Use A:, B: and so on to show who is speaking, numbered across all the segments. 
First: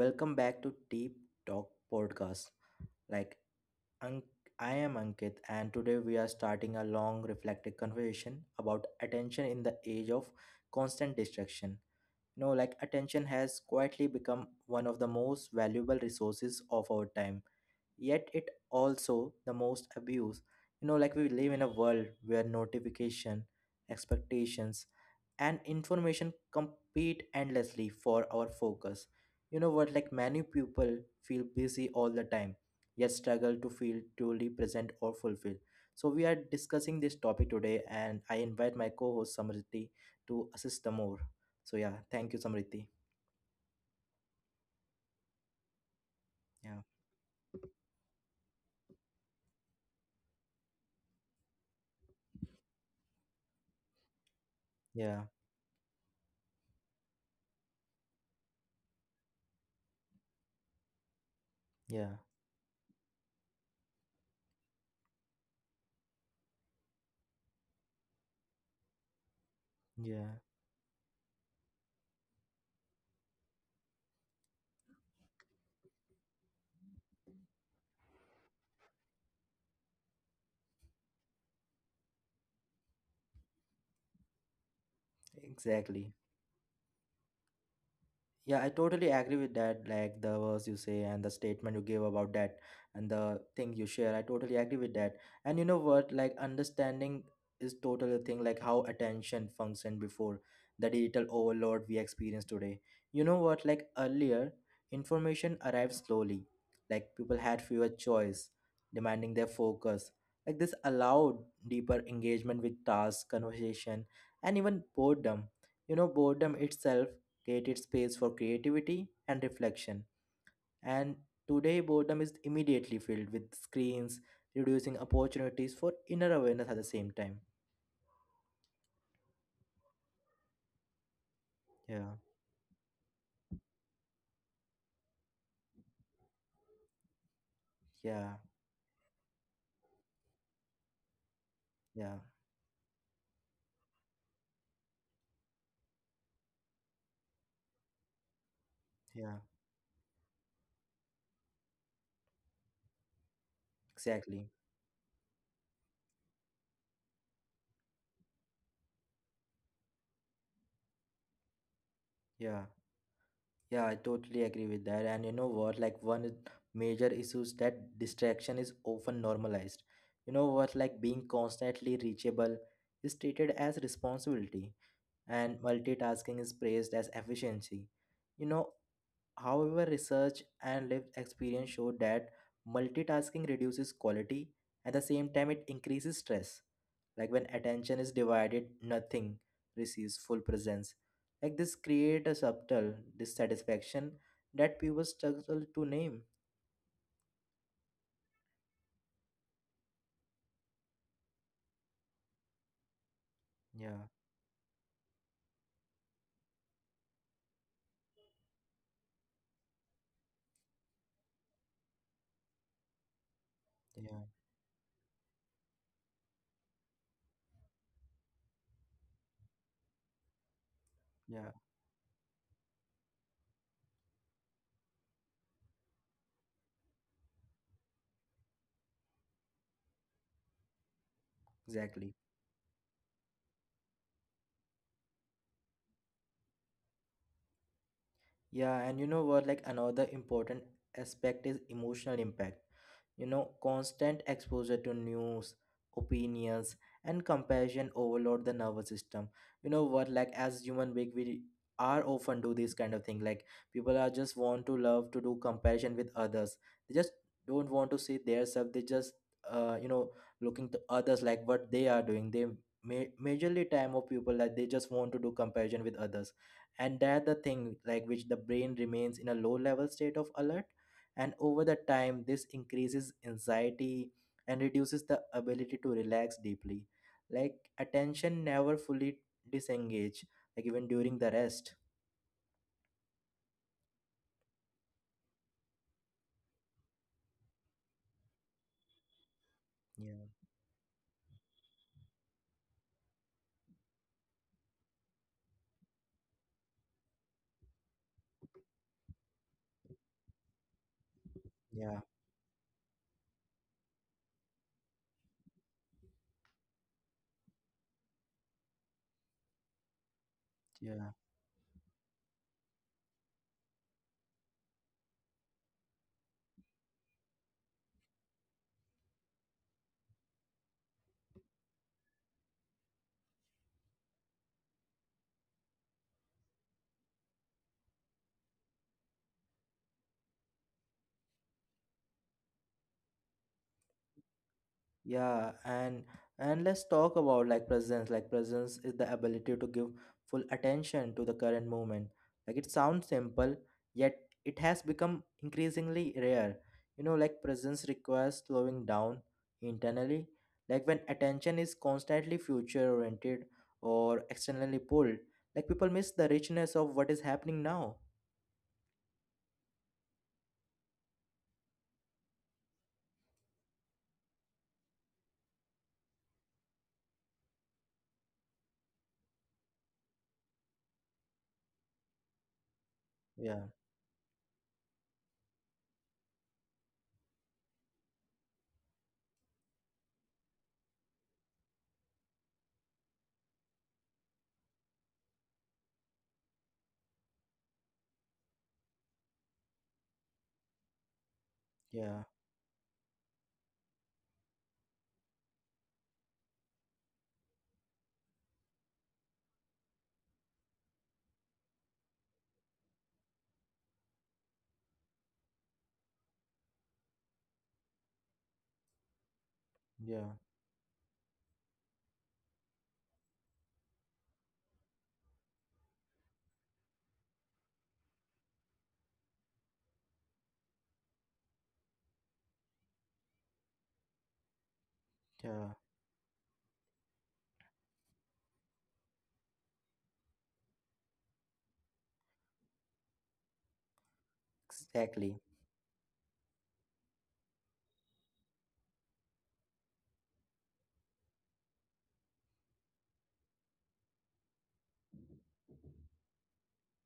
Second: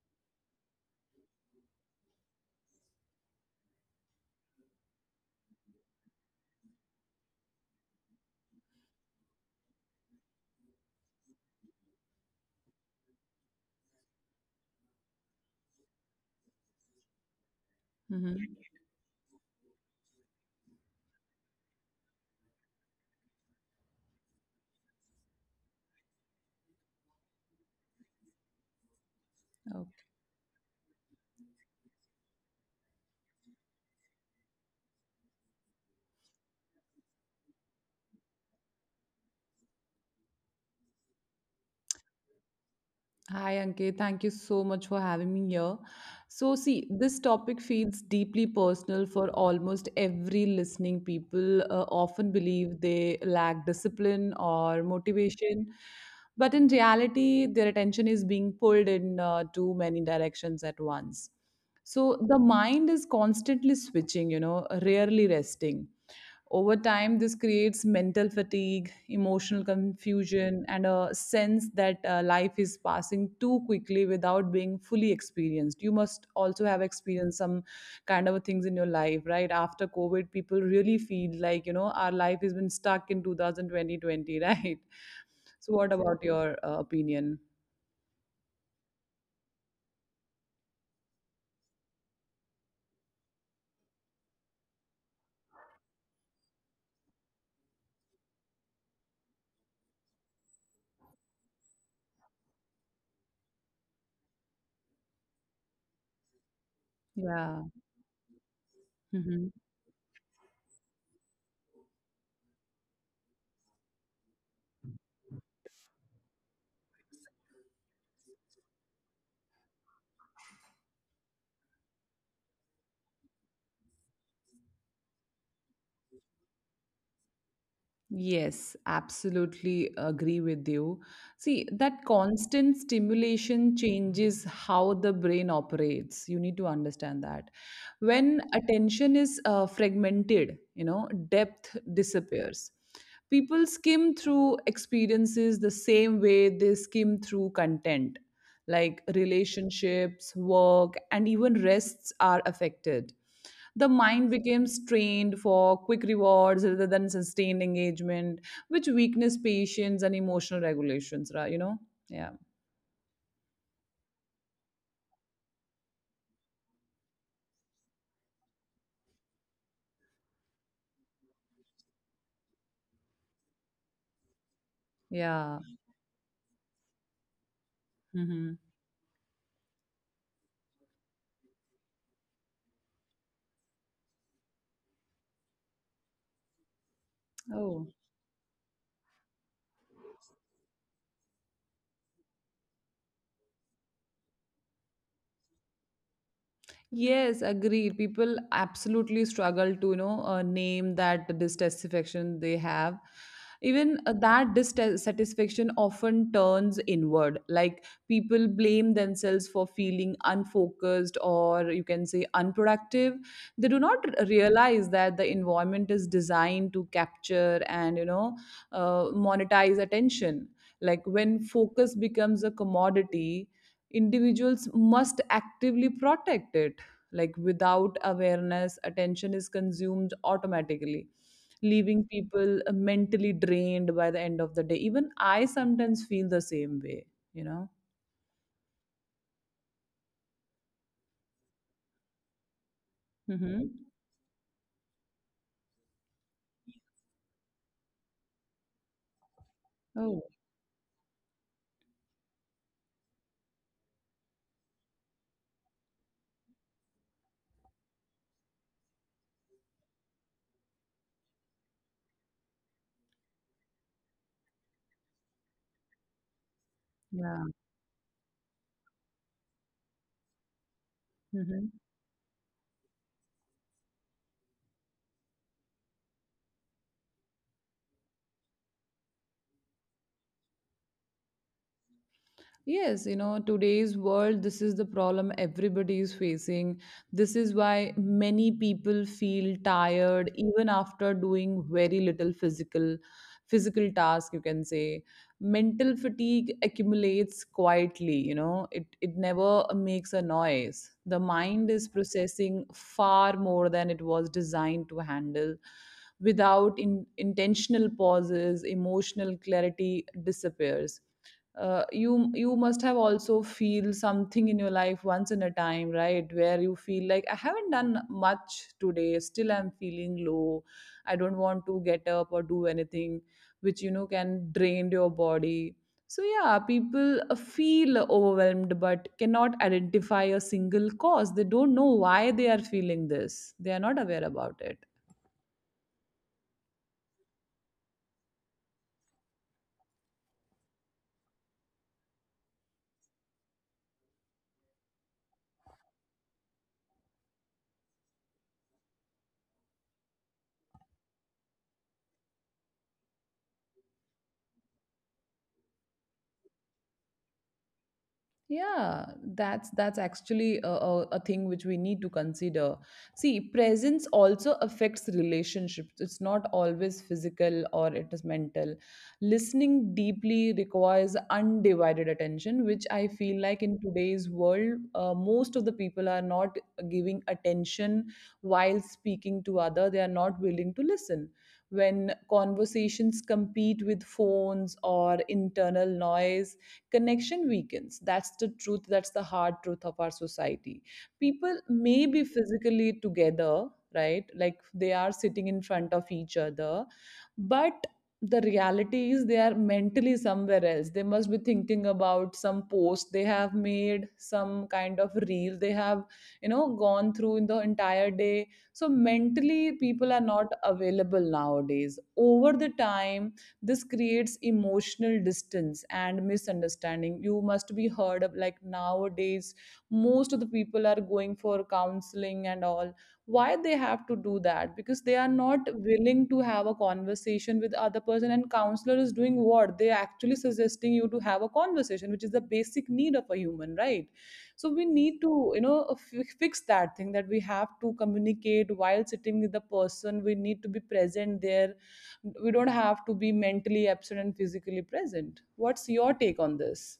A: Welcome back to Deep Talk Podcast. Like, Ank- I am Ankit, and today we are starting a long, reflective conversation about attention in the age of constant distraction. Attention has quietly become one of the most valuable resources of our time, yet, it
B: Mm-hmm.
A: also the most abused. We live in a world where notification, expectations, and information compete endlessly for our focus. You know
B: Okay.
A: what? Like many people feel busy all the time, yet struggle to feel truly present or fulfilled. So we are discussing this topic today, and I invite my co-host Samriti to assist the more. So yeah, thank you, Samriti.
B: Hi, Ankit. Thank you so much for having me here. So, see,
A: Yeah,
B: this topic feels deeply personal for almost every listening people. Often believe they lack discipline or
A: yeah,
B: motivation, but in reality, their attention is being pulled in too many directions at once.
A: yeah,
B: So, the mind is constantly switching, you know, rarely resting. Over time, this creates mental fatigue, emotional
A: yeah.
B: confusion, and a sense that life is passing too quickly without being fully experienced. You must also have experienced some kind of things in your life, right? After COVID, people really feel like, you know, our life has been stuck in 2020, right? So, what
A: Exactly.
B: about your opinion?
A: Yeah, I totally agree with that. Like the words you say and the statement you gave about that and the thing you share, I totally agree with that. And you know what? Like understanding is totally a thing. Like how attention functioned before the digital overload we experience today. You know what? Like earlier, information arrived slowly. Like people had
B: Yeah.
A: fewer choice, demanding their
B: Mm-hmm.
A: focus. Like this allowed deeper engagement with tasks, conversation, and even boredom. You know, boredom itself created space for creativity and reflection. And today, boredom is immediately filled with screens, reducing opportunities for inner awareness at the same time.
B: Yes, absolutely agree with you. See, that
A: Yeah,
B: constant stimulation changes how the brain operates. You need to understand that.
A: yeah,
B: When attention is fragmented, you know, depth
A: yeah,
B: disappears. People skim through experiences the same way they skim through content, like
A: yeah,
B: relationships, work, and even rests are affected. The mind
A: exactly.
B: becomes trained for quick rewards rather than sustained engagement, which weakness patience and emotional regulations, right? You know. Yeah,
A: Yeah, yeah, I totally agree with that. And you know what? Like, one major issue is that distraction is often normalized. You know what? Like, being constantly reachable is treated as responsibility and
B: yeah.
A: multitasking is praised as efficiency. You
B: Hmm.
A: know, however, research and lived experience show that multitasking reduces quality at the same time it increases stress. Like when
B: Oh.
A: attention is divided, nothing receives full presence. Like this create a subtle dissatisfaction that people struggle to name.
B: Yes, agreed. People absolutely struggle to, you know, name that dissatisfaction they have. Even
A: Yeah,
B: that dissatisfaction often turns inward. Like people blame themselves for feeling unfocused or you can say unproductive. They do not
A: yeah,
B: realize that the environment is designed to capture and, you know, monetize attention. Like when
A: yeah,
B: focus becomes a commodity, individuals must actively protect it, like without awareness, attention is consumed automatically, leaving
A: exactly.
B: people mentally drained by the end of the day. Even I sometimes feel the same way, you know?
A: Yeah, and you know what? Like another important aspect is emotional impact. You know,
B: Hmm.
A: constant exposure to news, opinions, and comparison overload the nervous system. You know what?
B: Oh,
A: Like as human being, we are often do this kind of thing. Like people are just want to love to do comparison with others. They just don't want to see their self. They just you know looking to others like what they are doing. They majorly time of people like they just want to do comparison with others and that the
B: yeah.
A: thing like which the brain remains in a low level state of alert and over
B: Mm-hmm.
A: the time this increases anxiety and reduces the ability to relax deeply like attention never fully disengage like even during the rest.
B: Yes, you know, today's world, this is the problem everybody is facing. This is why many people feel
A: yeah
B: tired even after doing very little physical task, you can say. Mental fatigue accumulates quietly, you know, it never makes a noise. The mind is
A: yeah
B: processing far more than it was designed to handle. Without intentional pauses, emotional clarity disappears.
A: yeah
B: You must have also feel something in your life once in a time, right? Where you feel like, I haven't done much today, still I'm feeling low. I don't want to get up or do anything, which you know can drain your body. So yeah, people feel overwhelmed but cannot identify a single cause. They don't know why they are feeling this. They are not aware about it.
A: Yeah, and let's talk about like presence. Like presence is the ability to give full attention to the current moment. Like it sounds simple, yet it has become increasingly rare. You know, like presence requires slowing down internally. Like when attention is constantly future oriented or externally pulled, like people miss the richness of what is happening now.
B: Yeah, that's actually a thing which we need to consider. See, presence also affects relationships. It's not always physical or it is mental. Listening deeply requires undivided attention, which I feel
A: Yeah,
B: like in today's world, most of the people are not giving attention. While speaking to other they are not willing to listen. When conversations compete with phones or internal noise, connection weakens. That's the truth, that's the hard truth of our society. People may
A: yeah,
B: be physically together, right? Like they are sitting in front of each other, but the reality is they are mentally somewhere else. They must be thinking about some post they have made, some kind of reel they have, you know, gone through in the entire day. So mentally people are
A: yeah,
B: not available nowadays. Over the time, this creates emotional distance and misunderstanding. You must be heard of like nowadays most of the people are going for counseling and all. Why they have to do that? Because they are not
A: yeah,
B: willing to have a conversation with other person, and counselor is doing what? They are actually suggesting you to have a conversation, which is the basic need of a human, right? So we need
A: exactly.
B: to, you know, fix that thing, that we have to communicate while sitting with the person. We need to be present there. We don't have to be mentally absent and physically present. What's your take on this?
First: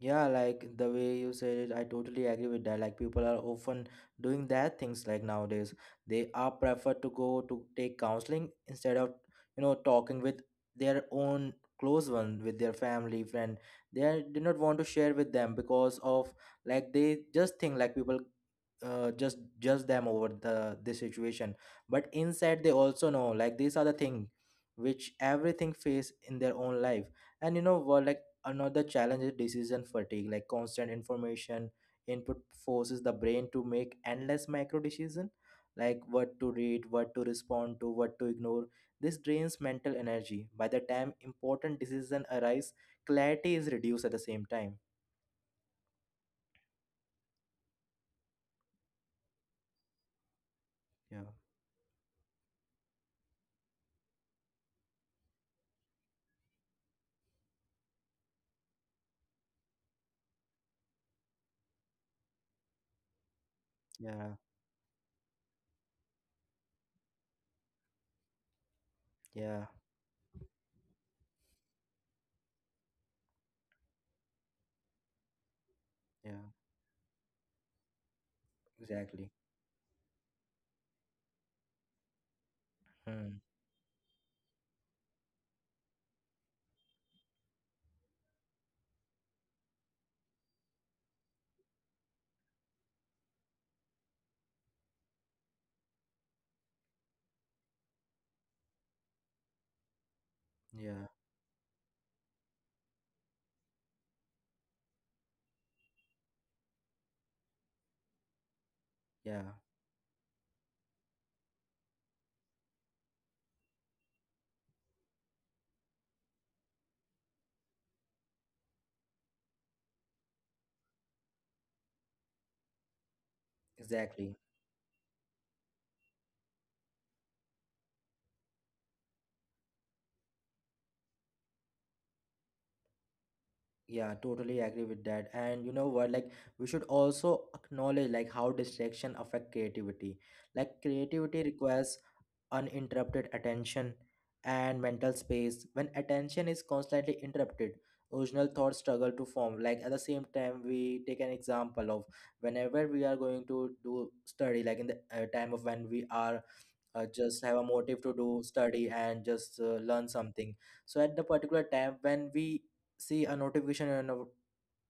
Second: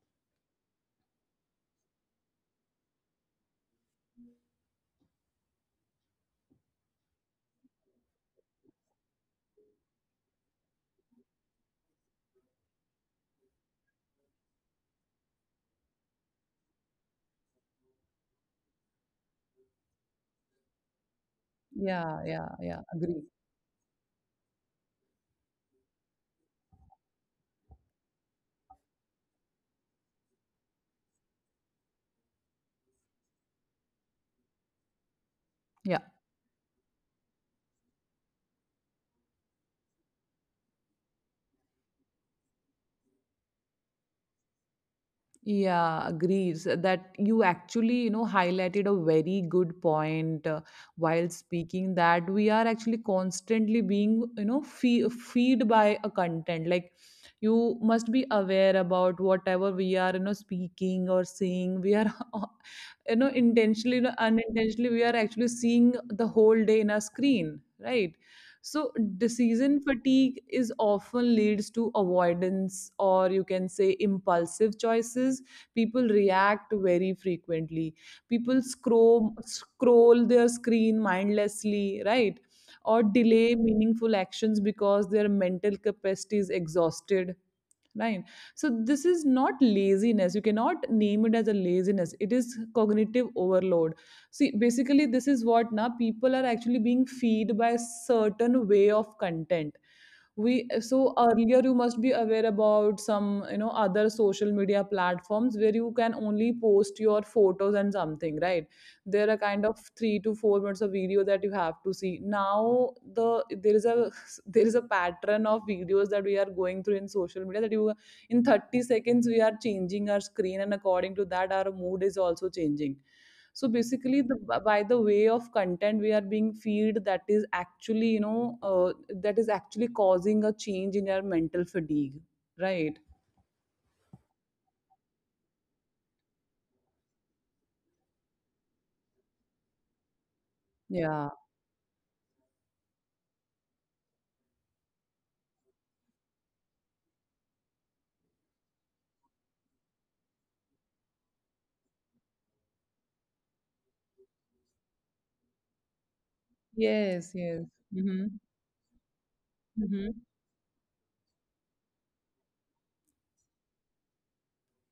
A: Yeah, like the way you said it, I totally agree with that. Like people are often doing that things like nowadays. They are preferred to go to take counseling instead of, you know, talking with their own close one, with their family, friend. They are- do not want to share with them because of like they just think like people just judge them over the this situation, but
B: Yeah, yeah,
A: inside they
B: yeah.
A: also
B: Agree.
A: know like these are the thing which everything face in their own life. And you know what? Like another challenge is decision fatigue. Like constant information input forces the brain to make endless micro decision, like
B: Yeah.
A: what to read, what to respond to, what to ignore. This drains mental energy. By the time important decision arise, clarity is reduced at the same time.
B: Yeah, agrees that you actually, you know, highlighted a very good point
A: yeah
B: while speaking, that we are actually constantly being, you know, feed by a content. Like you must be aware about whatever we are, you know, speaking or seeing. We are, you know, intentionally, you know,
A: yeah
B: unintentionally, we are actually seeing the whole day in a screen, right? So
A: yeah
B: decision fatigue is often leads to avoidance or you can say impulsive choices. People
A: yeah
B: react very frequently. People
A: exactly.
B: scroll their screen mindlessly, right? Or
A: Hmm.
B: delay meaningful actions because their mental capacity is exhausted, right? So this is not laziness. You cannot name it as a laziness. It is cognitive overload. See, basically this is what now people are actually being feed by certain way of content. We
A: Yeah,
B: So earlier you must be aware about some, you know, other social media platforms where you can only post your photos and something, right? There are
A: yeah,
B: kind of 3 to 4 minutes of video that you have to see now. There is a there is a pattern of videos that we are going through in social media, that you, in 30 seconds we are changing our screen, and according to that our mood is also changing. So basically the,
A: exactly.
B: by the way of content we are being feed, that is actually, you know, that is actually causing a change in our mental fatigue, right?
A: Yeah, totally agree with that. And you know what, like we should also acknowledge like how distraction affect creativity. Like
B: Yeah.
A: creativity requires uninterrupted attention and mental space. When attention is constantly interrupted, original thoughts struggle to form. Like at the same time, we take an example of whenever we are going to do study, like in the time of when we are
B: Yes,
A: just have a
B: yes.
A: motive to
B: Mm-hmm.
A: do study and just learn
B: Mm-hmm.
A: something. So at the particular tab when we see a notification on our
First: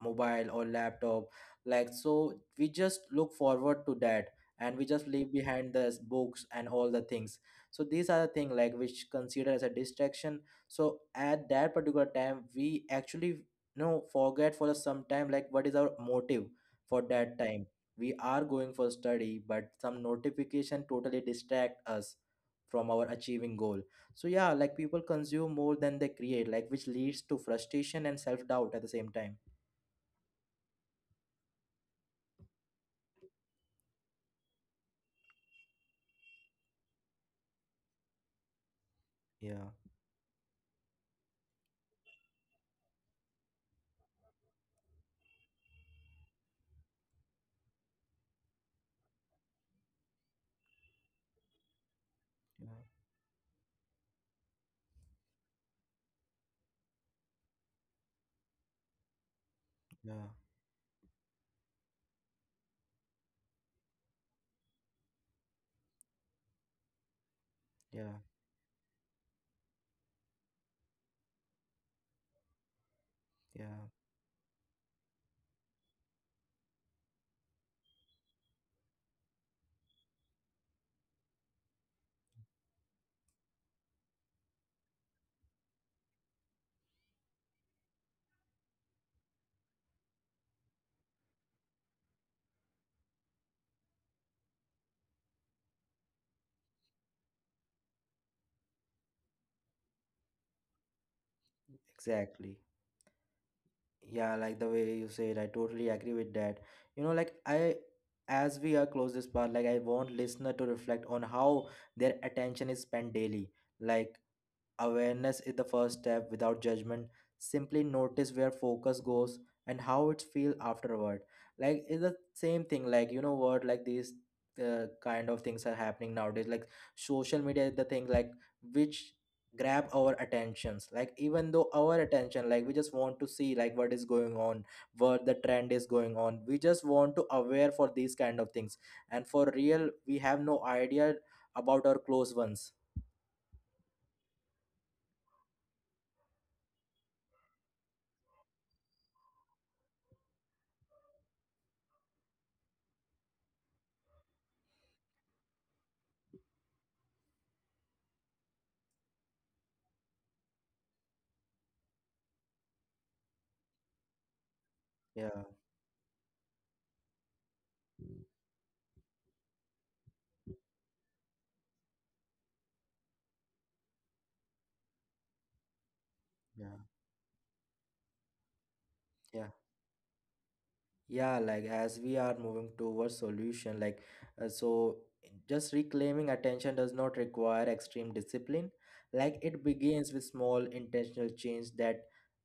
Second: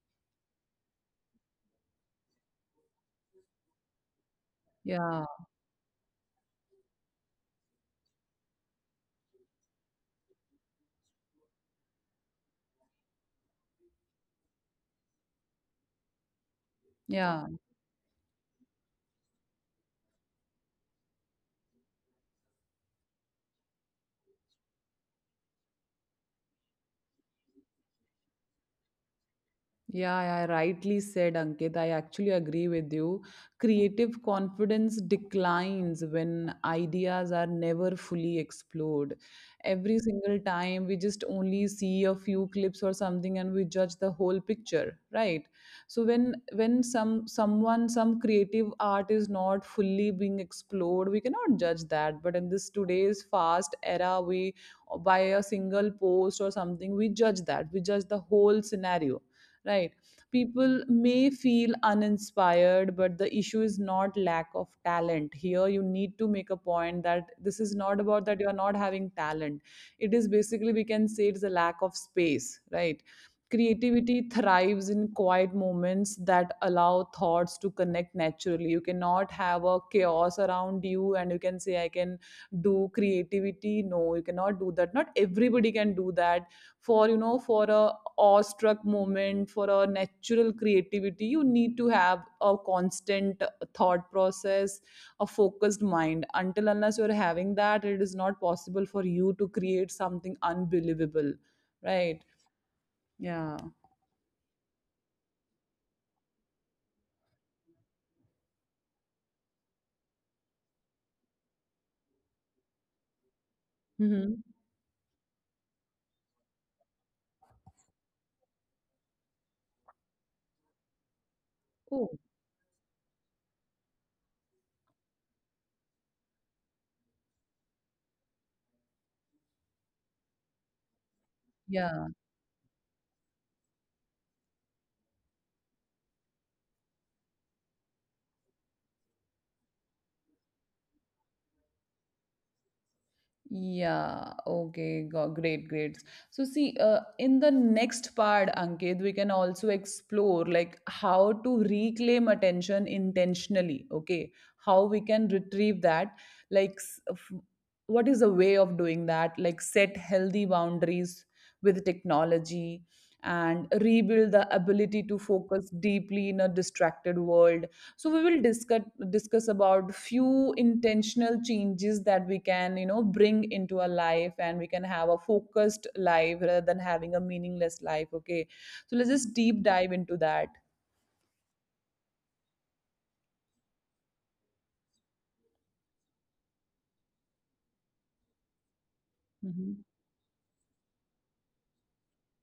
A: mobile or laptop, like so we just look forward to that and we just
B: Yeah,
A: leave behind the books and all the things. So these are the thing like which consider as a distraction. So at that particular time we actually you know forget for some time like what is our motive for that
B: yeah.
A: time. We are going for study but some notification totally distract us from our achieving goal. So yeah, like people consume more than they create, like which leads to frustration and self doubt at the same time.
B: Yeah, I rightly said, Ankit. I actually agree with you. Creative confidence declines when ideas are never fully explored.
A: Yeah,
B: Every single time we just only see a few clips or something and we judge the whole picture, right? So when some creative art is not fully being explored, we cannot judge that. But in this
A: yeah,
B: today's fast era, we, by a single post or something, we judge that. We judge the whole scenario, right?
A: yeah,
B: People may feel uninspired, but the issue is not lack of talent here. You need to make a point that this is not
A: yeah,
B: about that you are not having talent. It is basically, we can say, it's a lack of space, right?
A: yeah,
B: Creativity thrives in quiet moments that allow thoughts to connect naturally. You cannot have a chaos around you and you can say, I can do creativity. No, you cannot do that. Not everybody can do that. For, you know, for a awestruck moment, for a natural creativity, you need to have a constant thought process, a focused mind. Until unless you're having that, it is not possible for you to create something unbelievable, right?
A: exactly.
B: Yeah.
A: Yeah, like the way you said, I totally agree with that. You know, like I, as we are close this part, like I want listener to reflect on how their attention is spent daily. Like
B: Hmm.
A: awareness is the first step without judgment. Simply notice where focus goes and how it feels afterward. Like it's the
B: Oh,
A: same thing. Like you know what? Like these kind of things are happening nowadays. Like social media is the thing. Like which grab our attentions. Like even though our
B: yeah.
A: attention, like we just want to see like what is going on, what the trend is going on. We just want to aware for these kind of things. And for real, we have no idea about our close ones.
B: Yeah, okay, go, great, great. So, see, in the next part, Ankit, we can also explore like how to reclaim attention intentionally, okay? How we can retrieve that, like, what is a way of doing that? Like, set healthy boundaries with technology and rebuild the ability to
A: Yeah,
B: focus deeply in a distracted world. So we will discuss about few intentional changes that we can, you know, bring into our life, and we can have a focused life rather
A: yeah,
B: than having a meaningless life, okay? So let's just
A: yeah.
B: deep dive into that.
A: yeah, like as we are moving towards solution like so just reclaiming attention does not require extreme discipline, like it
B: Hmm.
A: begins with small intentional change that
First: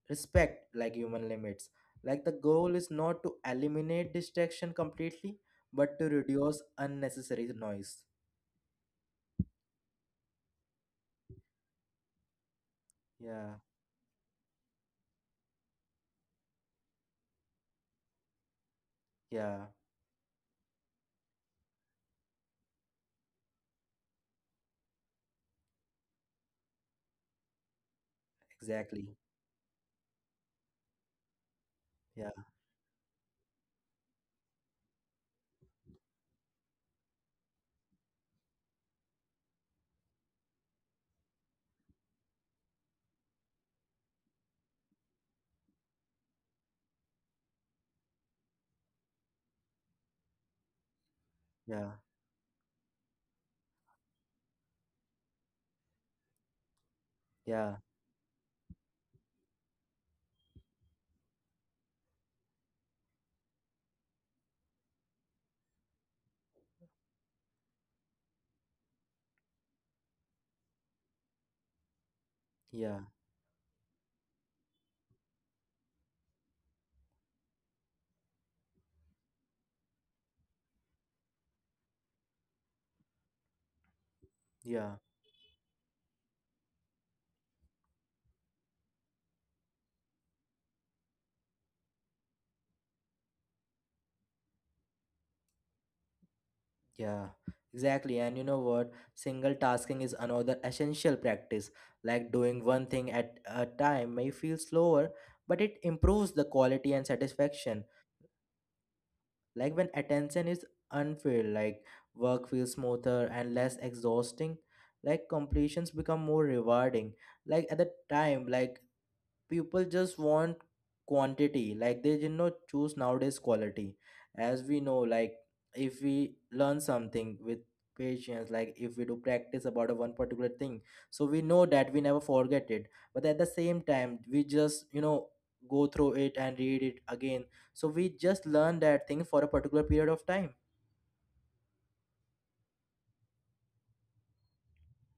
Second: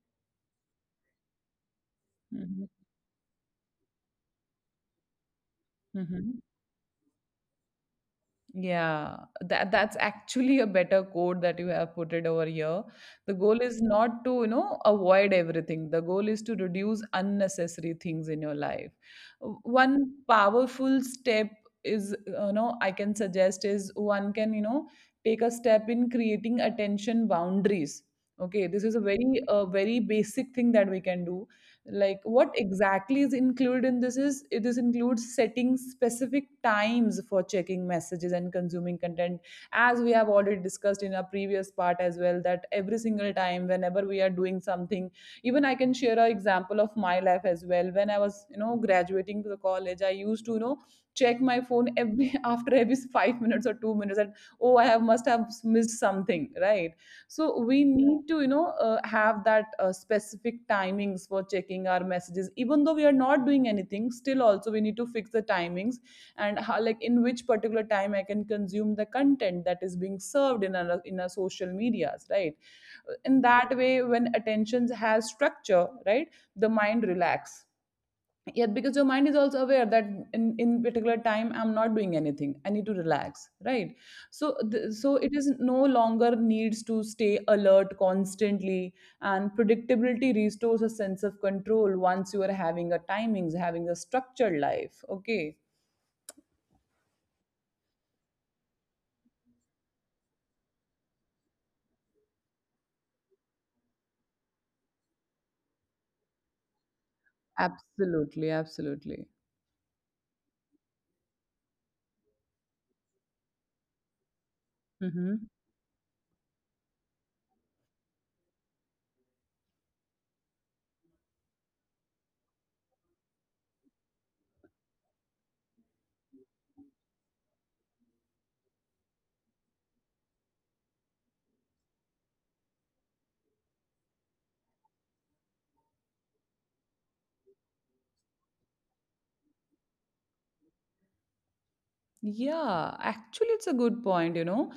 A: respect like human limits. Like the goal is not to eliminate distraction completely but to
B: Hmm.
A: reduce unnecessary noise.
B: Yeah, that that's actually a better quote that you have put it over here. The
A: yeah
B: goal is not to, you know, avoid everything. The goal is to reduce unnecessary things in your life.
A: yeah
B: One powerful step is, you know, I can suggest is one can, you know, take a step in creating attention boundaries. Okay, this
A: exactly.
B: is a very basic thing that we can do. Like
A: yeah
B: what exactly is included in this is, it is includes setting specific times for checking messages and consuming content, as we have already discussed in our previous part as well, that every single time whenever we are doing something, even I can share an example of my life as well. When I was, you know, graduating to the college, I used to, you know, check my
A: yeah
B: phone every after every 5 minutes or 2 minutes. That, oh, I have must have missed something, right? So
A: yeah
B: we need to, you know, have that specific timings for checking our messages, even though we are not doing anything, still also we need to fix the timings. And how, like in which particular time I can consume the content that is being served in our social medias, right?
A: yeah
B: In that way, when attention has structure, right, the mind relax, yeah, because your mind is also aware that in particular time I'm not doing anything, I need to relax, right? So
A: yeah
B: so it is no longer needs to stay alert constantly. And predictability restores a sense of control once you are having a timings, having a structured life, okay?
A: Yeah, exactly. And you know what? Single tasking is another essential practice. Like doing one thing at a time may feel slower, but it improves the quality and satisfaction.
B: Absolutely, absolutely.
A: Like when attention is unfilled, like work feels smoother and less exhausting. Like completions become more rewarding. Like at the time, like people just want quantity like they did not choose nowadays quality. As we know, like if we learn something with patience, like if we do practice about a one particular thing, so we know that we never forget it. But at the same time we just you know go through it and read it again, so we just learn that thing for a particular period of time.
B: Yeah, actually, it's a good point, you know.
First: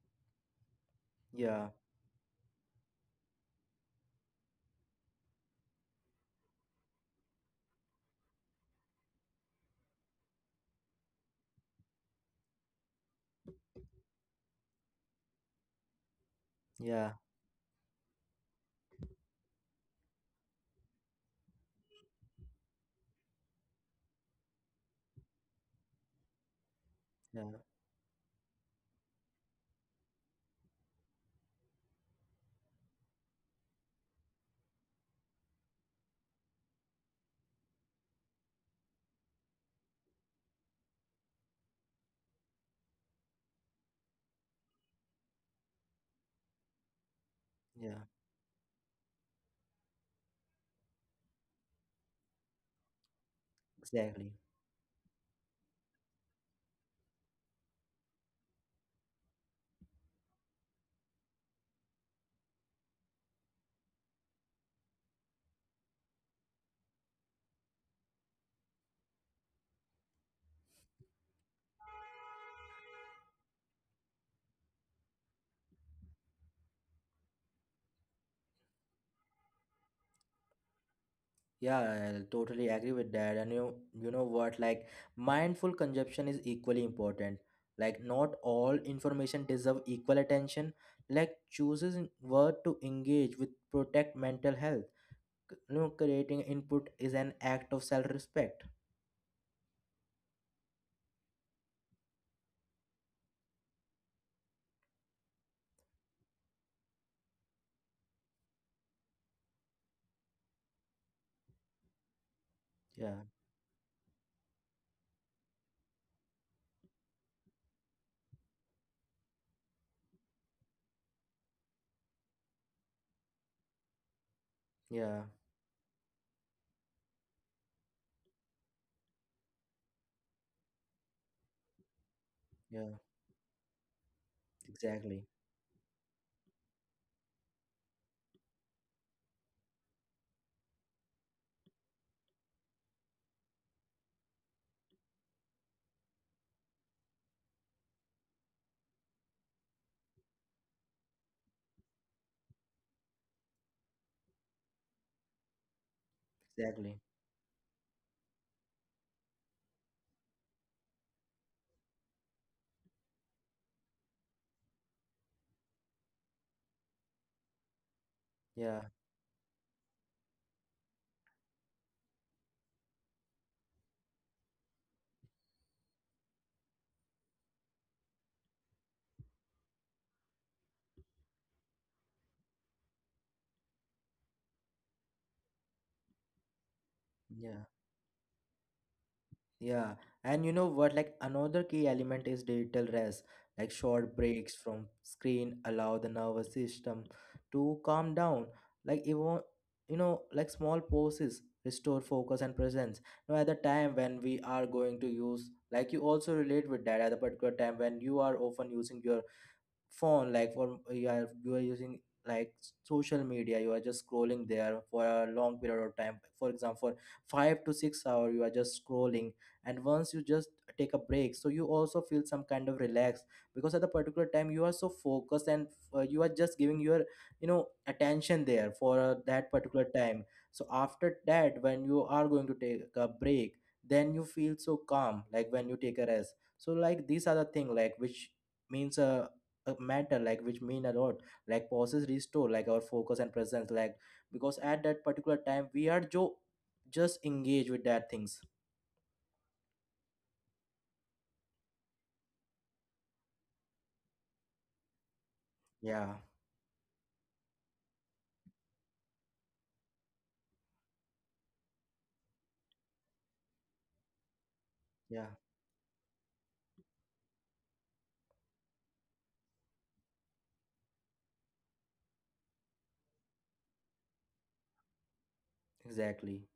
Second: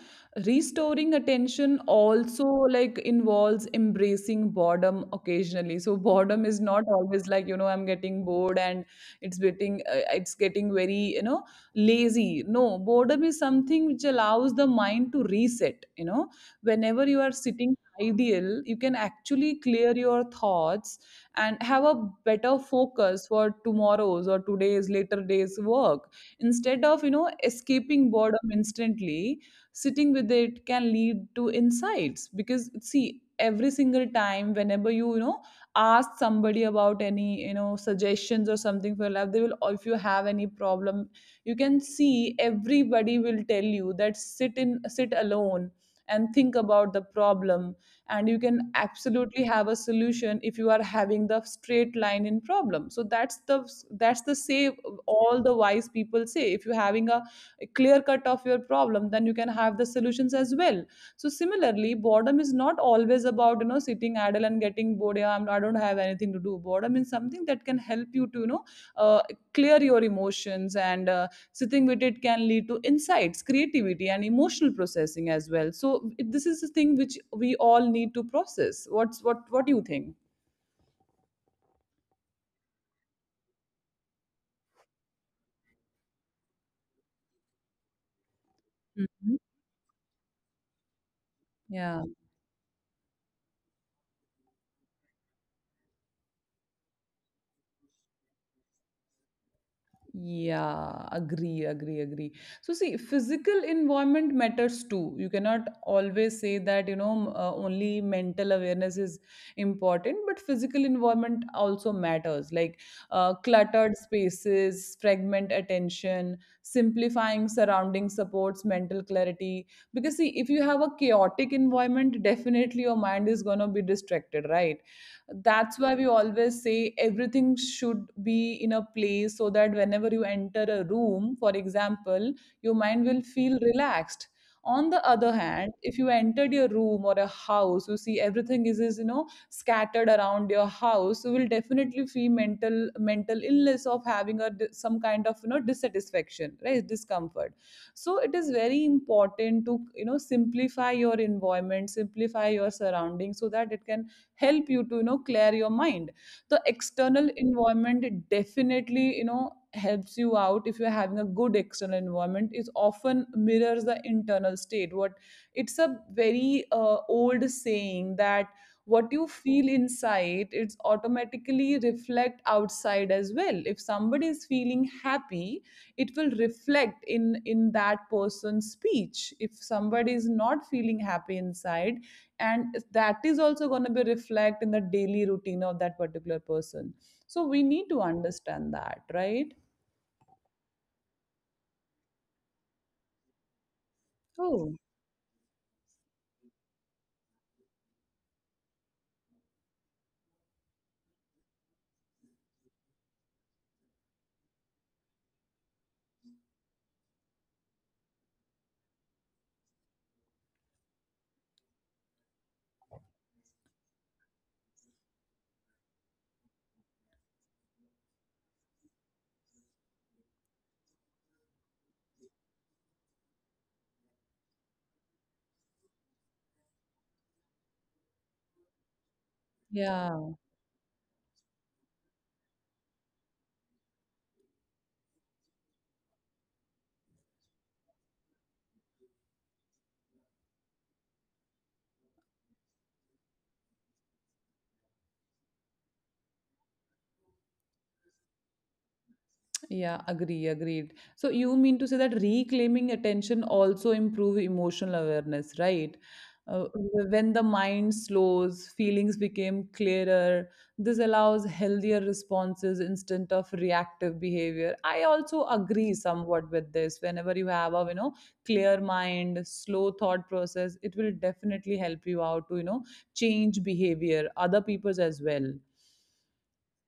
B: Restoring
A: yeah
B: attention also like involves embracing boredom occasionally. So boredom is not always like, I'm getting bored and it's getting very, lazy. No, boredom is something which allows the mind to reset, you know.
A: yeah
B: Whenever you are sitting ideal, you can actually clear your thoughts and have a better focus for tomorrow's or today's later days work. Instead of,
A: yeah
B: escaping boredom instantly, sitting with it can lead to insights because see, every single time whenever you you know ask somebody about any suggestions or something for your life, they will, or if you have any problem you can see everybody will tell you that sit alone and think about the problem,
A: yeah
B: and you can absolutely have a solution if you are having the straight line in problem. So that's
A: exactly.
B: the say, all the wise people say if you're having a clear cut of your problem then you can have the solutions as well. So similarly, boredom is not always about sitting idle and getting bored. Yeah, I don't have anything to do. Boredom is something that can help you to uh, clear your emotions, and sitting with it can lead to insights, creativity and emotional processing as well. So this is a thing which we all need to process. What do you think?
A: Yeah, I totally agree with that. And you know what? Like, mindful consumption is equally important. Like, not all
B: Mhm.
A: information deserve equal attention. Like,
B: Yeah.
A: chooses what to engage with protect mental health. You know, creating input is an act of self-respect.
B: Yeah, agree, agree, agree. So, see, physical environment matters too. You cannot always say that, you know, only mental awareness is important, but physical environment also matters. Like
A: Yeah,
B: cluttered spaces, fragment attention, simplifying surrounding supports mental clarity. Because, see, if you have a chaotic environment, definitely your mind is going to be distracted, right?
A: yeah,
B: That's why we always say everything should be in a place, so that whenever you enter a room for example your mind will
A: yeah.
B: feel relaxed. On the other
A: Exactly,
B: hand, if you entered your room or a house you see everything is you know scattered around your house, you will definitely feel mental illness of having a some kind of you know dissatisfaction, right? Discomfort. So it is very important to you know simplify your environment, simplify your surroundings so that it can help you to you know clear your mind, the external
A: exactly.
B: environment. Definitely you know helps you out if you're having a good external environment, it often mirrors the internal state. What, it's a very old saying that what
A: Yeah,
B: you feel inside, it's automatically reflect outside as well. If somebody is feeling happy, it will reflect in that person's speech. If somebody is not feeling happy inside, and that is also going to be reflect in the daily routine of that particular person. So we need
A: yeah.
B: to understand that, right?
A: Yeah, and you know what? Like another key element is digital rest. Like short
B: Oh,
A: breaks from screen allow the nervous system to calm down. Like even you know, like small pauses restore focus and presence. Now at the time when we are going to use, like you also relate with that at the particular time when you are often using your phone like for you are using like social media, you are just scrolling there for a long period of time, for example 5 to 6 hour you are just scrolling. And once you just take a break, so you also feel some kind of relaxed, because at the particular time you are so focused and you are just giving your you know attention there for that particular
B: yeah.
A: time. So after that when you are going to take a break, then you feel so calm, like when you take a rest. So like these are the thing like which means matter, like which mean a lot. Like pauses restore like our focus and presence like because at that particular time we are just engaged with that things.
B: Yeah, agree, agreed. So you mean to say that reclaiming attention also improve emotional awareness, right?
A: yeah
B: Uh, when the mind slows, feelings became clearer. This allows healthier responses instead of reactive behavior. I also
A: yeah
B: agree somewhat with this. Whenever you have a you know clear mind, slow thought process, it will definitely help you out to you know change behavior, other people's as well.
A: exactly.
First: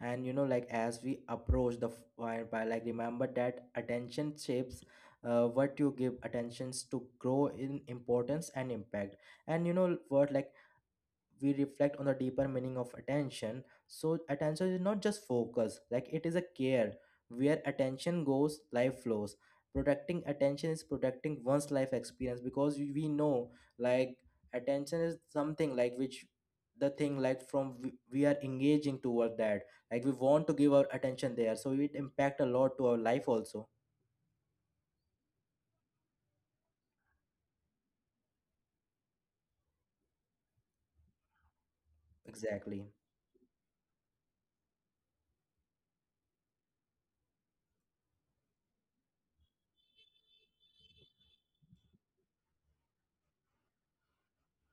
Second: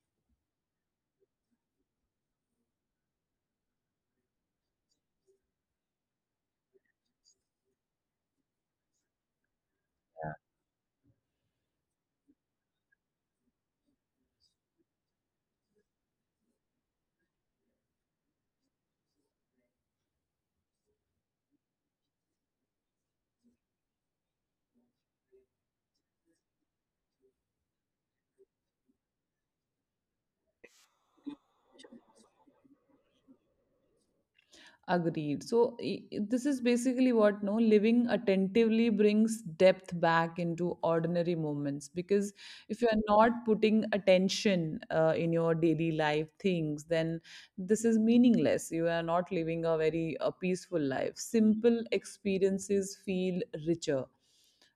A: And you know like as we approach the fire, by like remember that attention shapes what you give attentions to grow in importance and impact. And you know what, like we reflect on the deeper meaning of attention. So, attention is not just focus, like it is a care. Where attention goes, life flows. Protecting attention is protecting one's life experience, because we know, like, attention is something like which the thing like from we are engaging toward that like we want to give our attention there, so it impact a lot to our life also.
B: Agreed. This is basically what, no, living attentively brings depth back into ordinary moments, because if you are
A: exactly
B: not putting attention in your daily life things, then this is meaningless. You are not living a very peaceful life. Simple experiences feel richer.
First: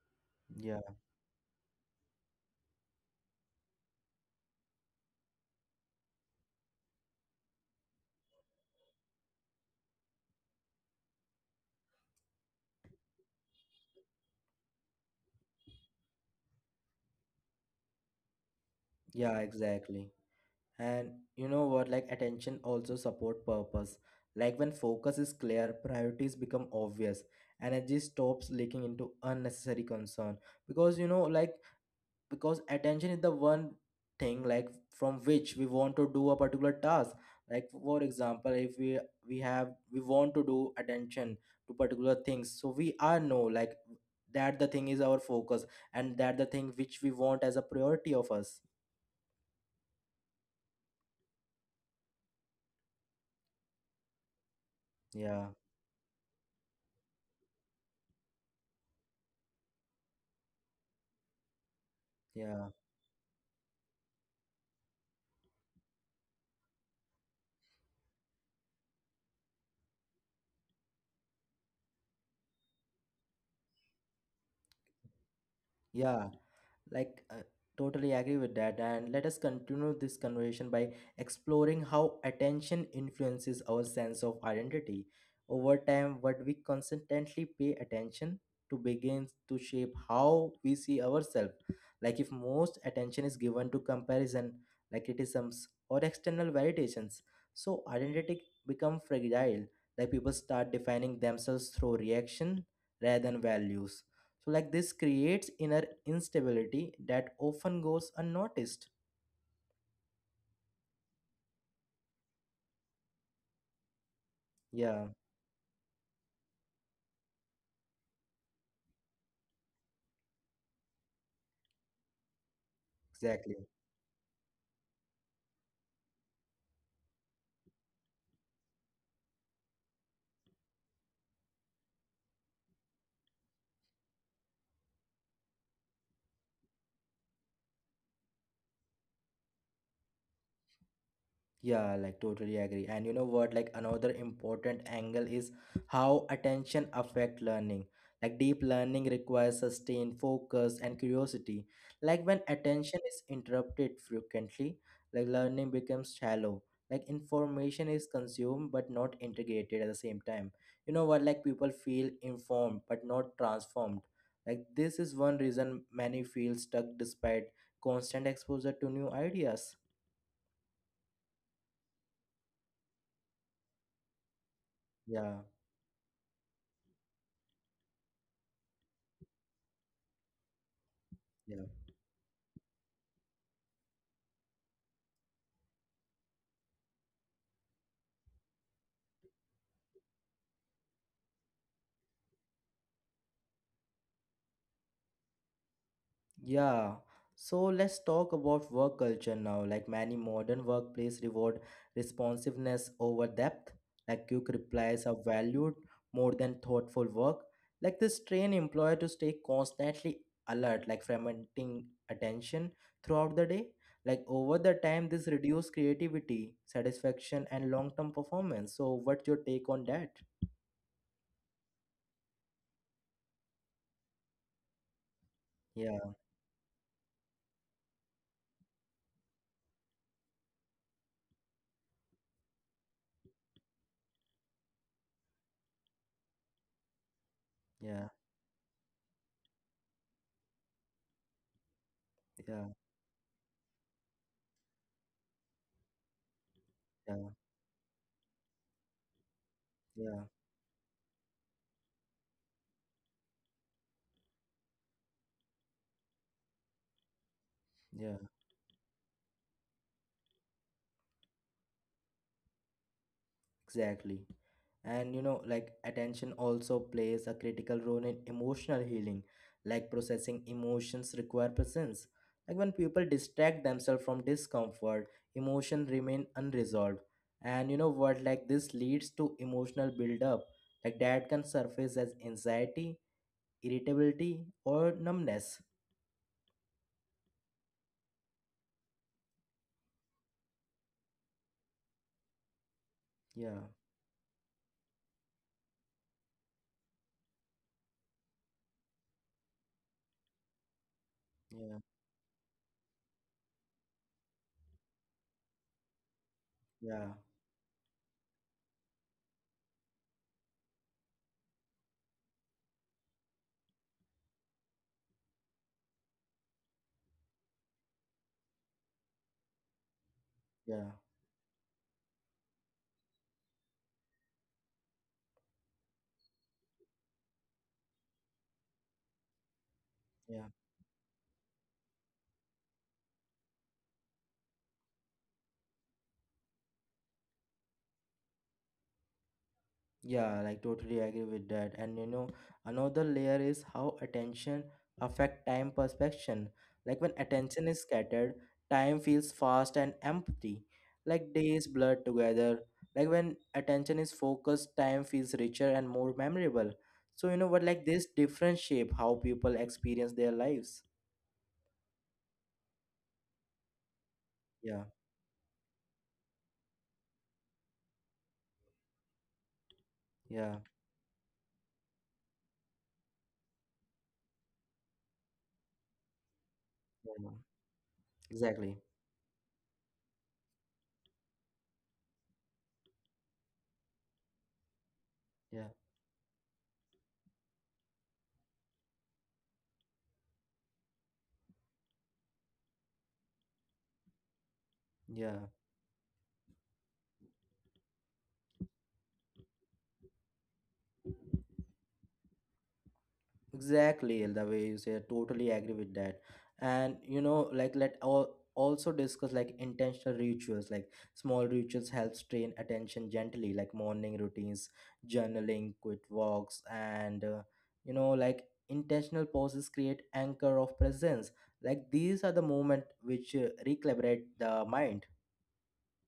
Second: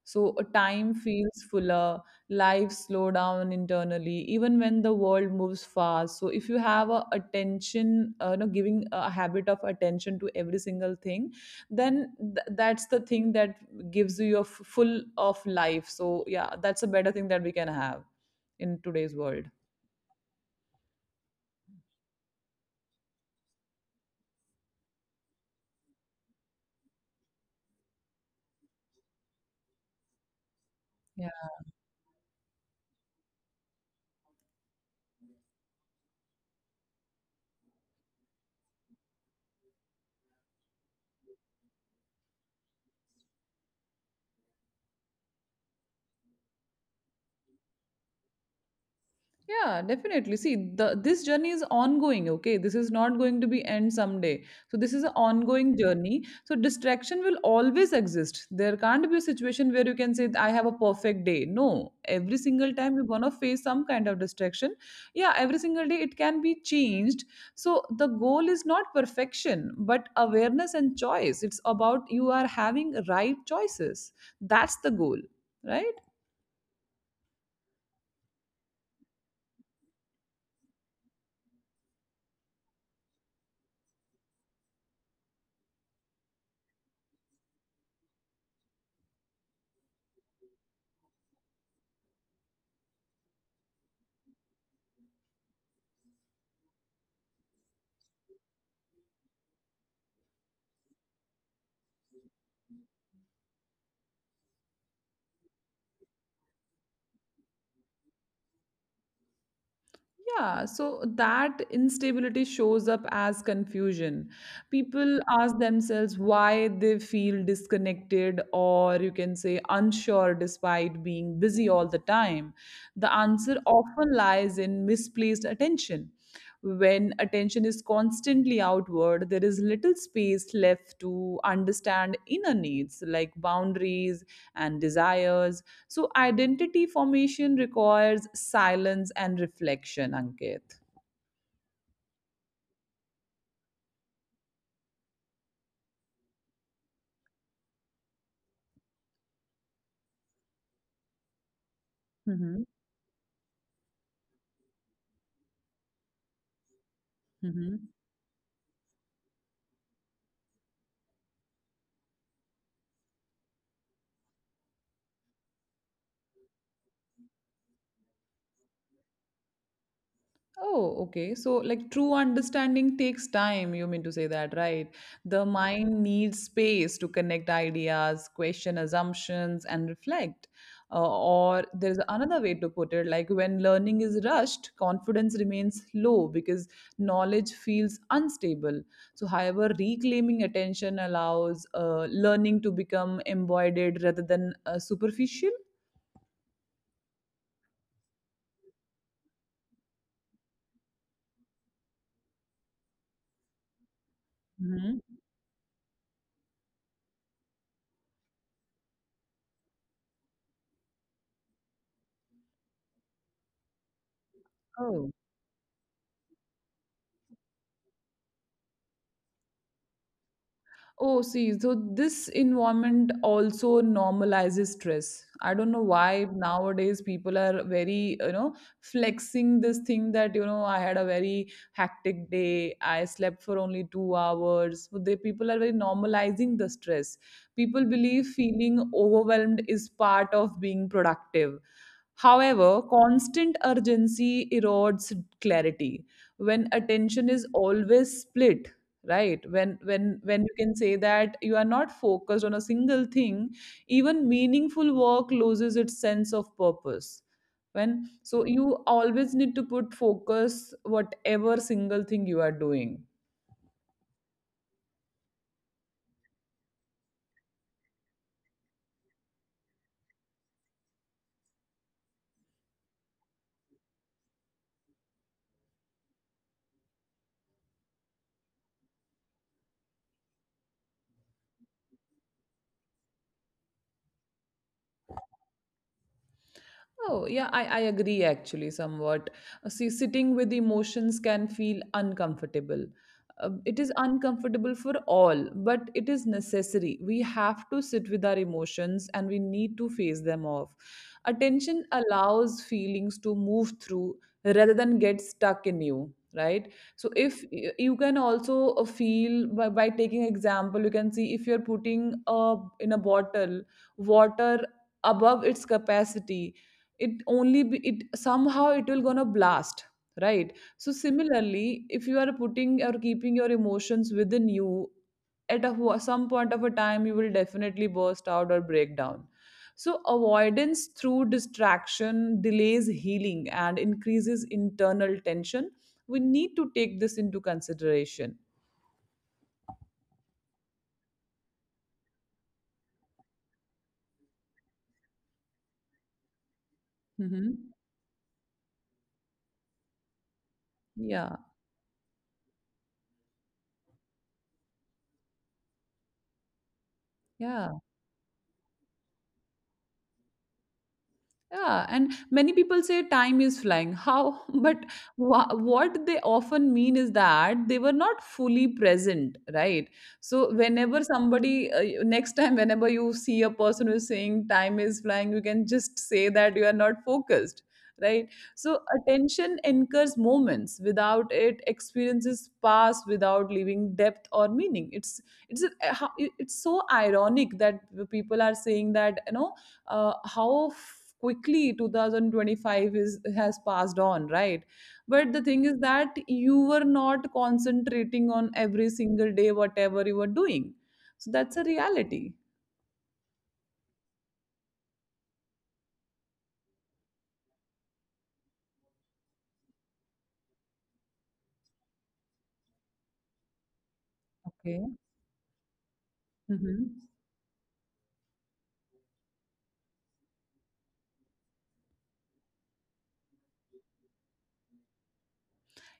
B: So a
A: yeah
B: time feels fuller, life slow down internally even when the world moves fast. So if you have a attention you know giving a habit of attention to every single thing, then that's the thing that gives you your full of life. So yeah, that's a better thing that we can have in today's
A: yeah
B: world.
A: exactly. And you know what? Like attention also support purpose. Like when focus is clear, priorities become obvious. Energy stops leaking into unnecessary concern. Because you know, like because attention is the one thing like from which we want to do a particular task. Like for example, if we want to do attention to particular things, so we are know like that the thing is our focus and that the thing which we want as a priority of us.
B: Yeah, definitely. See, the this journey is ongoing, okay? This is not going to be end someday. So this is an
A: Yeah,
B: ongoing journey. So distraction will always exist. There can't be a situation where you can say I have a perfect day. No. Every single
A: yeah,
B: time you're gonna face some kind of distraction. Yeah, every single day it can be changed. So the goal is not perfection, but awareness and choice. It's about you are having right choices. That's the goal, right?
A: yeah. Like, uh, Totally agree with that. And let us continue this conversation by exploring how attention influences our sense of identity. Over time, what we consistently pay attention to begins to shape how we see ourselves. Like, if most attention is given to comparison, like criticisms, or external validations, so identity become fragile. Like, people start defining themselves through reaction rather than values, so, like, this creates inner instability that often goes unnoticed.
B: Yeah, so that instability shows up as confusion.
A: Yeah,
B: People ask themselves why they feel disconnected or you can say unsure despite being busy all the time. The answer
A: exactly.
B: often lies in misplaced attention. When attention is constantly outward, there is little space left to understand inner needs like boundaries and desires. So, identity formation requires silence and reflection, Ankit.
A: Yeah, like totally agree. And you know what? Like another important angle is how attention affect learning. Like deep learning requires sustained focus and curiosity. Like when
B: Mm-hmm.
A: attention is interrupted frequently, like learning becomes shallow. Like
B: Mm-hmm.
A: information is consumed but not integrated at the same time. You know what? Like people feel informed but not transformed. Like this is one reason many feel stuck despite constant exposure to new ideas.
B: Oh, okay. So, like, true understanding takes time, you mean to say that, right?
A: Yeah,
B: The mind needs space to connect ideas, question assumptions, and reflect. Or
A: yeah.
B: there's another way to put it like, when learning is rushed, confidence remains low because knowledge feels unstable. So, however, reclaiming attention allows learning to become embodied rather than superficial.
A: Yeah, so let's talk about work culture now. Like many modern workplace reward responsiveness over depth, like quick replies are valued more than thoughtful work. Like this train employer to stay constantly alert, like fragmenting attention throughout the day. Like over the time,
B: Mhm.
A: this reduce creativity, satisfaction, and long-term performance. So what's your take on that?
B: Oh, see, so this environment also normalizes stress. I don't know
A: Yeah,
B: why nowadays people are very, you know, flexing this thing that, you know, I had a very hectic day, I slept for only 2 hours. So they people are very normalizing the stress. People
A: yeah,
B: believe feeling overwhelmed is part of being productive.
A: yeah,
B: However, constant urgency erodes clarity. When
A: yeah,
B: attention is always split, right? When
A: yeah,
B: when when you can say that you are not focused on a single thing, even meaningful work loses its sense of purpose. When,
A: yeah.
B: so you always need to put focus whatever single thing you are doing.
A: Exactly. And you know, like attention also plays a critical role in emotional healing. Like processing emotions require presence. Like when people distract themselves from discomfort, emotion remain unresolved. And you know what, like this leads to emotional buildup. Like that can surface as anxiety, irritability, or numbness.
B: Oh, yeah, i agree actually somewhat. See, sitting with emotions can feel uncomfortable.
A: Yeah,
B: It is uncomfortable for all, but it is necessary. We have to sit with our emotions and we need to face them off.
A: yeah,
B: Attention allows feelings to move through rather than get stuck in you, right?
A: yeah,
B: So if you can also feel by taking example, you can see if you're putting in a bottle water above its capacity, it somehow it will gonna blast, right?
A: yeah,
B: So similarly, if you are putting or keeping your emotions within you, at some point of a time you will definitely burst out or break down. So
A: yeah.
B: avoidance through distraction delays healing and increases internal tension. We need to take this into consideration.
A: Yeah, like totally agree with that. And you know, another layer is how attention affect time perception. Like when attention is
B: Hmm.
A: scattered, time feels fast and empty. Like
B: Yeah.
A: days blur together. Like when attention is focused, time feels richer and more memorable. So you know what, like
B: Yeah.
A: this different shape how people experience their lives.
B: Yeah, and many people say time is flying. How?
A: Yeah,
B: But what they often mean is that they were not fully present, right? So,
A: yeah,
B: whenever somebody, next time, whenever you see a person who's saying time is flying, you can just say that you are not
A: yeah.
B: focused, right?
A: Exactly.
B: So, attention anchors moments. Without it, experiences pass without leaving depth or meaning.
A: Yeah,
B: It's so ironic that people are saying that you know quickly 2025 is has passed on, right?
A: yeah.
B: But the thing is that you were not concentrating on every single day whatever you were doing. So that's a reality.
A: Exactly, the way you say, I totally agree with that. And you know, like let all also discuss like intentional rituals, like small rituals helps train attention gently, like morning routines,
B: Okay.
A: journaling, quick walks,
B: Mhm.
A: and you know, like intentional pauses create anchor of presence. Like these are the moment which recalibrate the mind.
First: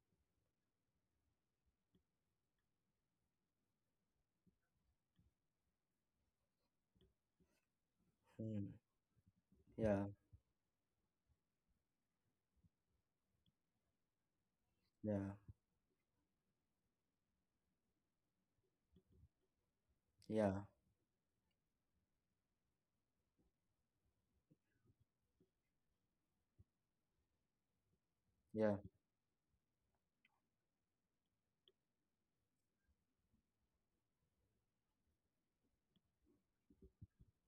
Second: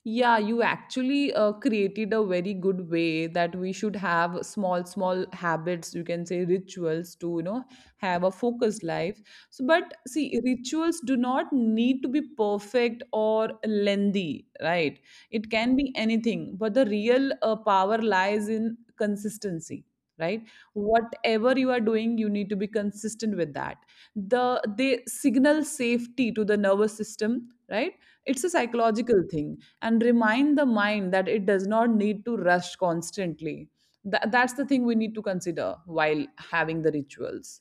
B: Yeah, you actually created a very good way that we should have small, small habits, you can say rituals to, you know, have a
A: Hmm.
B: focused life. So, but
A: Yeah,
B: see, rituals do not need to be perfect or lengthy, right?
A: yeah,
B: It can be anything, but the real power lies in consistency, right?
A: yeah,
B: Whatever you are doing you need to be consistent with that. They signal safety to the nervous system, right? It's a
A: yeah.
B: psychological thing, and remind the mind that it does not need to rush constantly. That's the thing we need to consider while having the rituals.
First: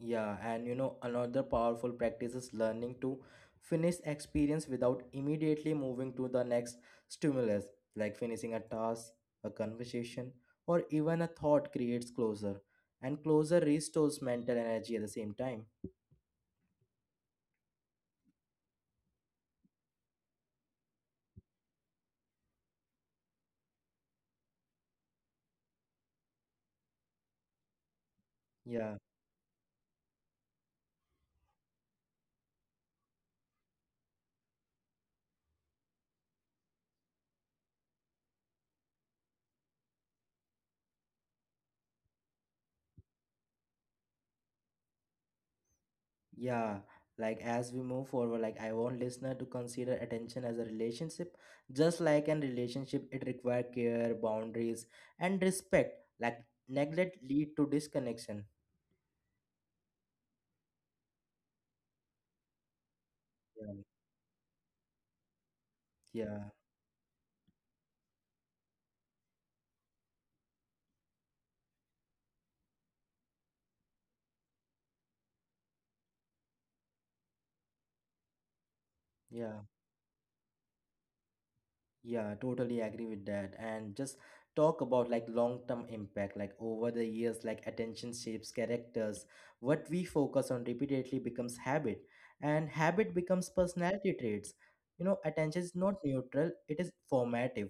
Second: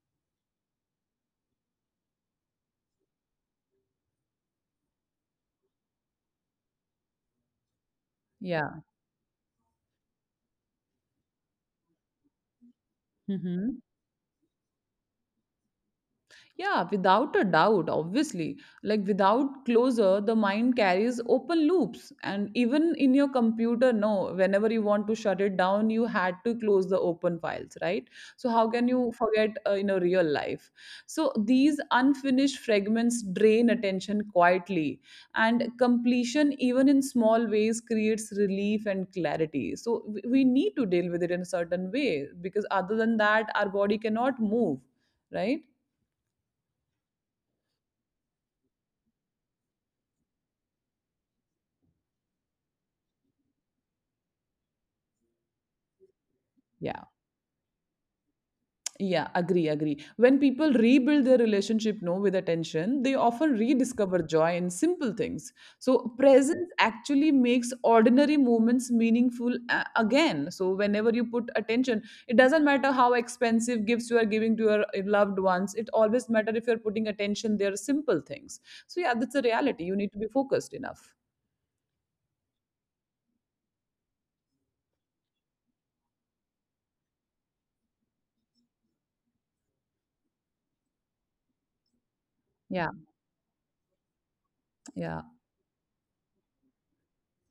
A: Yeah, and you know, another powerful practice is learning to finish experience without immediately moving to the next stimulus, like finishing a
B: Yeah.
A: task, a conversation, or even a thought creates closure, and closure
B: Hmm.
A: restores mental energy at the same time.
B: Yeah, without a doubt, obviously. Like without closure, the mind carries open loops. And even in your computer, no, whenever you want to shut it down, you had to close the open files, right? So, how can
A: Yeah,
B: you forget in a real life? So, these unfinished fragments drain attention quietly. And completion, even in small ways, creates relief and clarity. So, we need to deal with it in a certain way because other than that, our body cannot move, right?
A: yeah. Like as we move forward, like I want listener to consider attention as a relationship, just like in relationship, it requires care, boundaries, and respect. Like
B: Yeah.
A: neglect lead to disconnection.
B: Yeah, agree, agree. When people rebuild their relationship, no, with attention, they often
A: Yeah,
B: rediscover joy in simple things. So
A: yeah.
B: presence actually makes ordinary moments meaningful again. So whenever you put attention, it doesn't matter how expensive gifts you are giving to your loved ones. It always matter if you're putting attention, they're simple things. So yeah, that's
A: Yeah,
B: a reality. You need to be focused enough.
A: yeah, totally agree with that. And just talk about like long-term impact, like over the years, like attention shapes characters. What we focus on repeatedly becomes habit, and
B: Yeah.
A: habit becomes personality traits. You know,
B: Yeah.
A: attention is not neutral, it is formative.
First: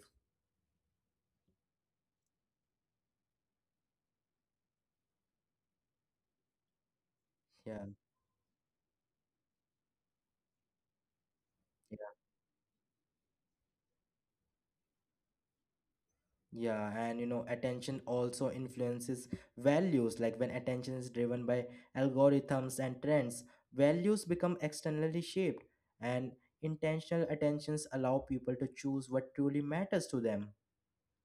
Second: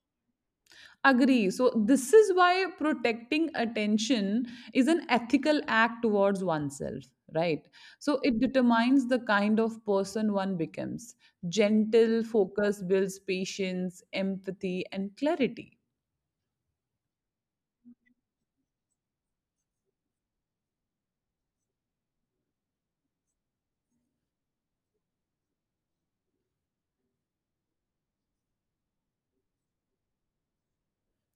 B: Agree. So, this is why protecting attention is an ethical act towards oneself, right?
A: Yeah.
B: So, it determines the kind of person one becomes. Gentle focus builds patience, empathy, and clarity.
A: Yeah, and you know, attention also influences values. Like when attention is driven by algorithms and trends, values become externally shaped, and intentional attentions allow people to choose what truly matters to them.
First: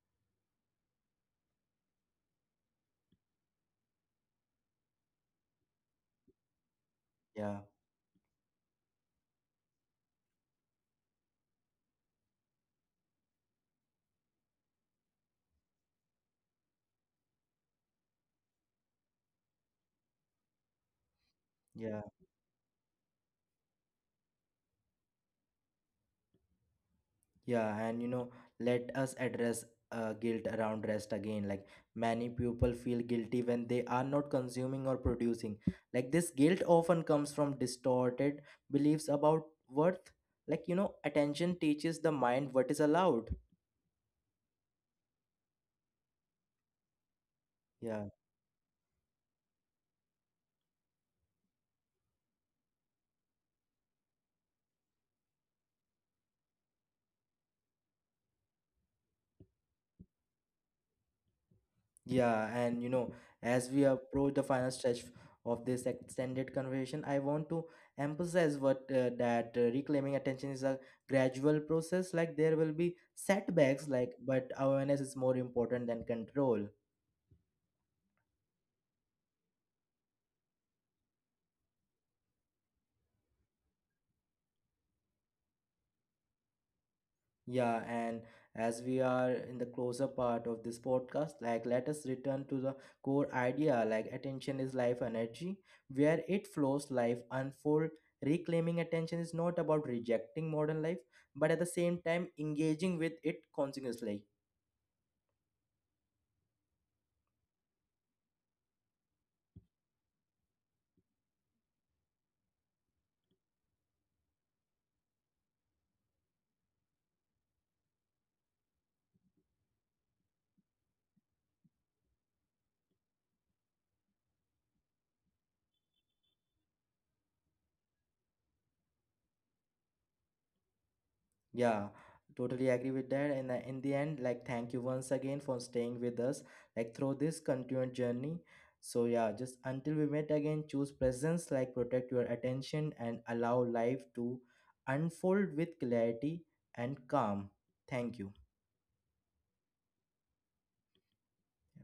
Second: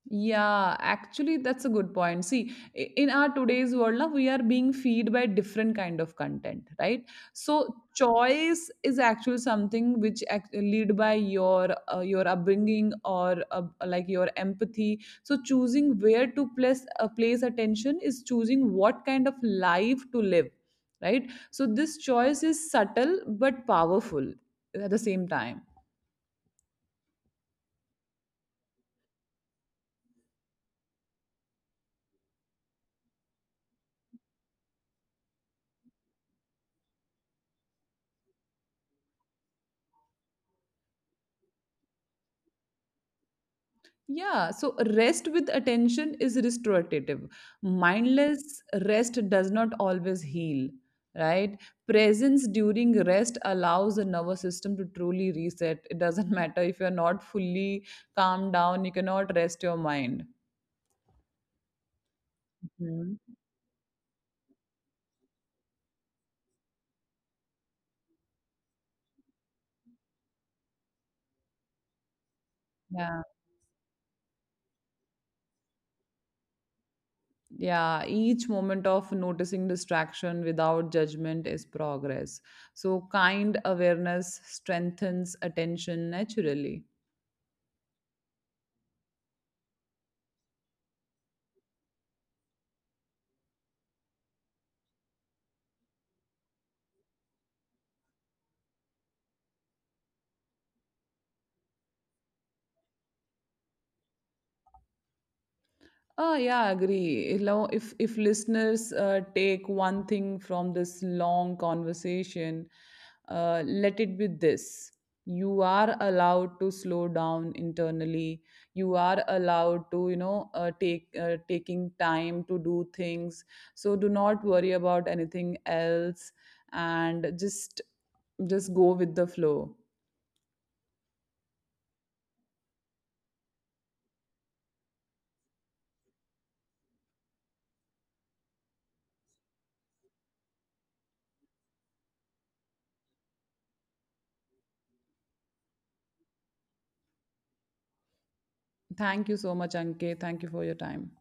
B: Yeah, actually, that's a good point. See, in our today's world, now we are being fed by different kind of content, right?
A: Yeah,
B: So choice is actually something which lead by your upbringing or like your empathy. So choosing where to place place attention is choosing what kind of life to live, right? So this
A: yeah.
B: choice is subtle but powerful at the same time.
A: Yeah, and you know, let us address guilt around rest again. Like many people feel guilty when they are not consuming or producing. Like this guilt often comes from distorted beliefs about worth. Like, you know, attention teaches the mind what is allowed.
B: Yeah, so rest with attention is restorative.
A: Yeah.
B: Mindless rest does not always heal, right? Presence during rest allows the nervous system to truly reset. It doesn't matter if you're not fully calmed down, you cannot rest your mind.
A: Yeah, and you know,
B: Mhm.
A: as we approach the final stretch of this extended conversation, I want to emphasize what that reclaiming attention is a gradual process. Like there will be
B: Yeah.
A: setbacks, like but awareness is more important than control.
B: Yeah. Each moment of noticing distraction without judgment is progress. So, kind awareness strengthens attention naturally.
A: Yeah, and as we are in the closer part of this podcast, like let us return to the core idea like attention is life energy, where it flows, life unfold. Reclaiming attention is not about rejecting modern life, but at the same time engaging with it continuously.
B: Ah, yeah, agree. If if listeners take one thing from this long conversation, let it be this: you are allowed to slow down internally. You are allowed to, you know, take taking time to do things. So do not worry about anything else, and just go with the flow.
A: Yeah, totally agree with that. And in the end, like, thank you once again for staying with us, like, through this continued journey. So, yeah, just until we meet again, choose presence, like, protect your attention and allow life to unfold with clarity and calm. Thank you.
B: Thank you so much, Ankit. Thank you for your time.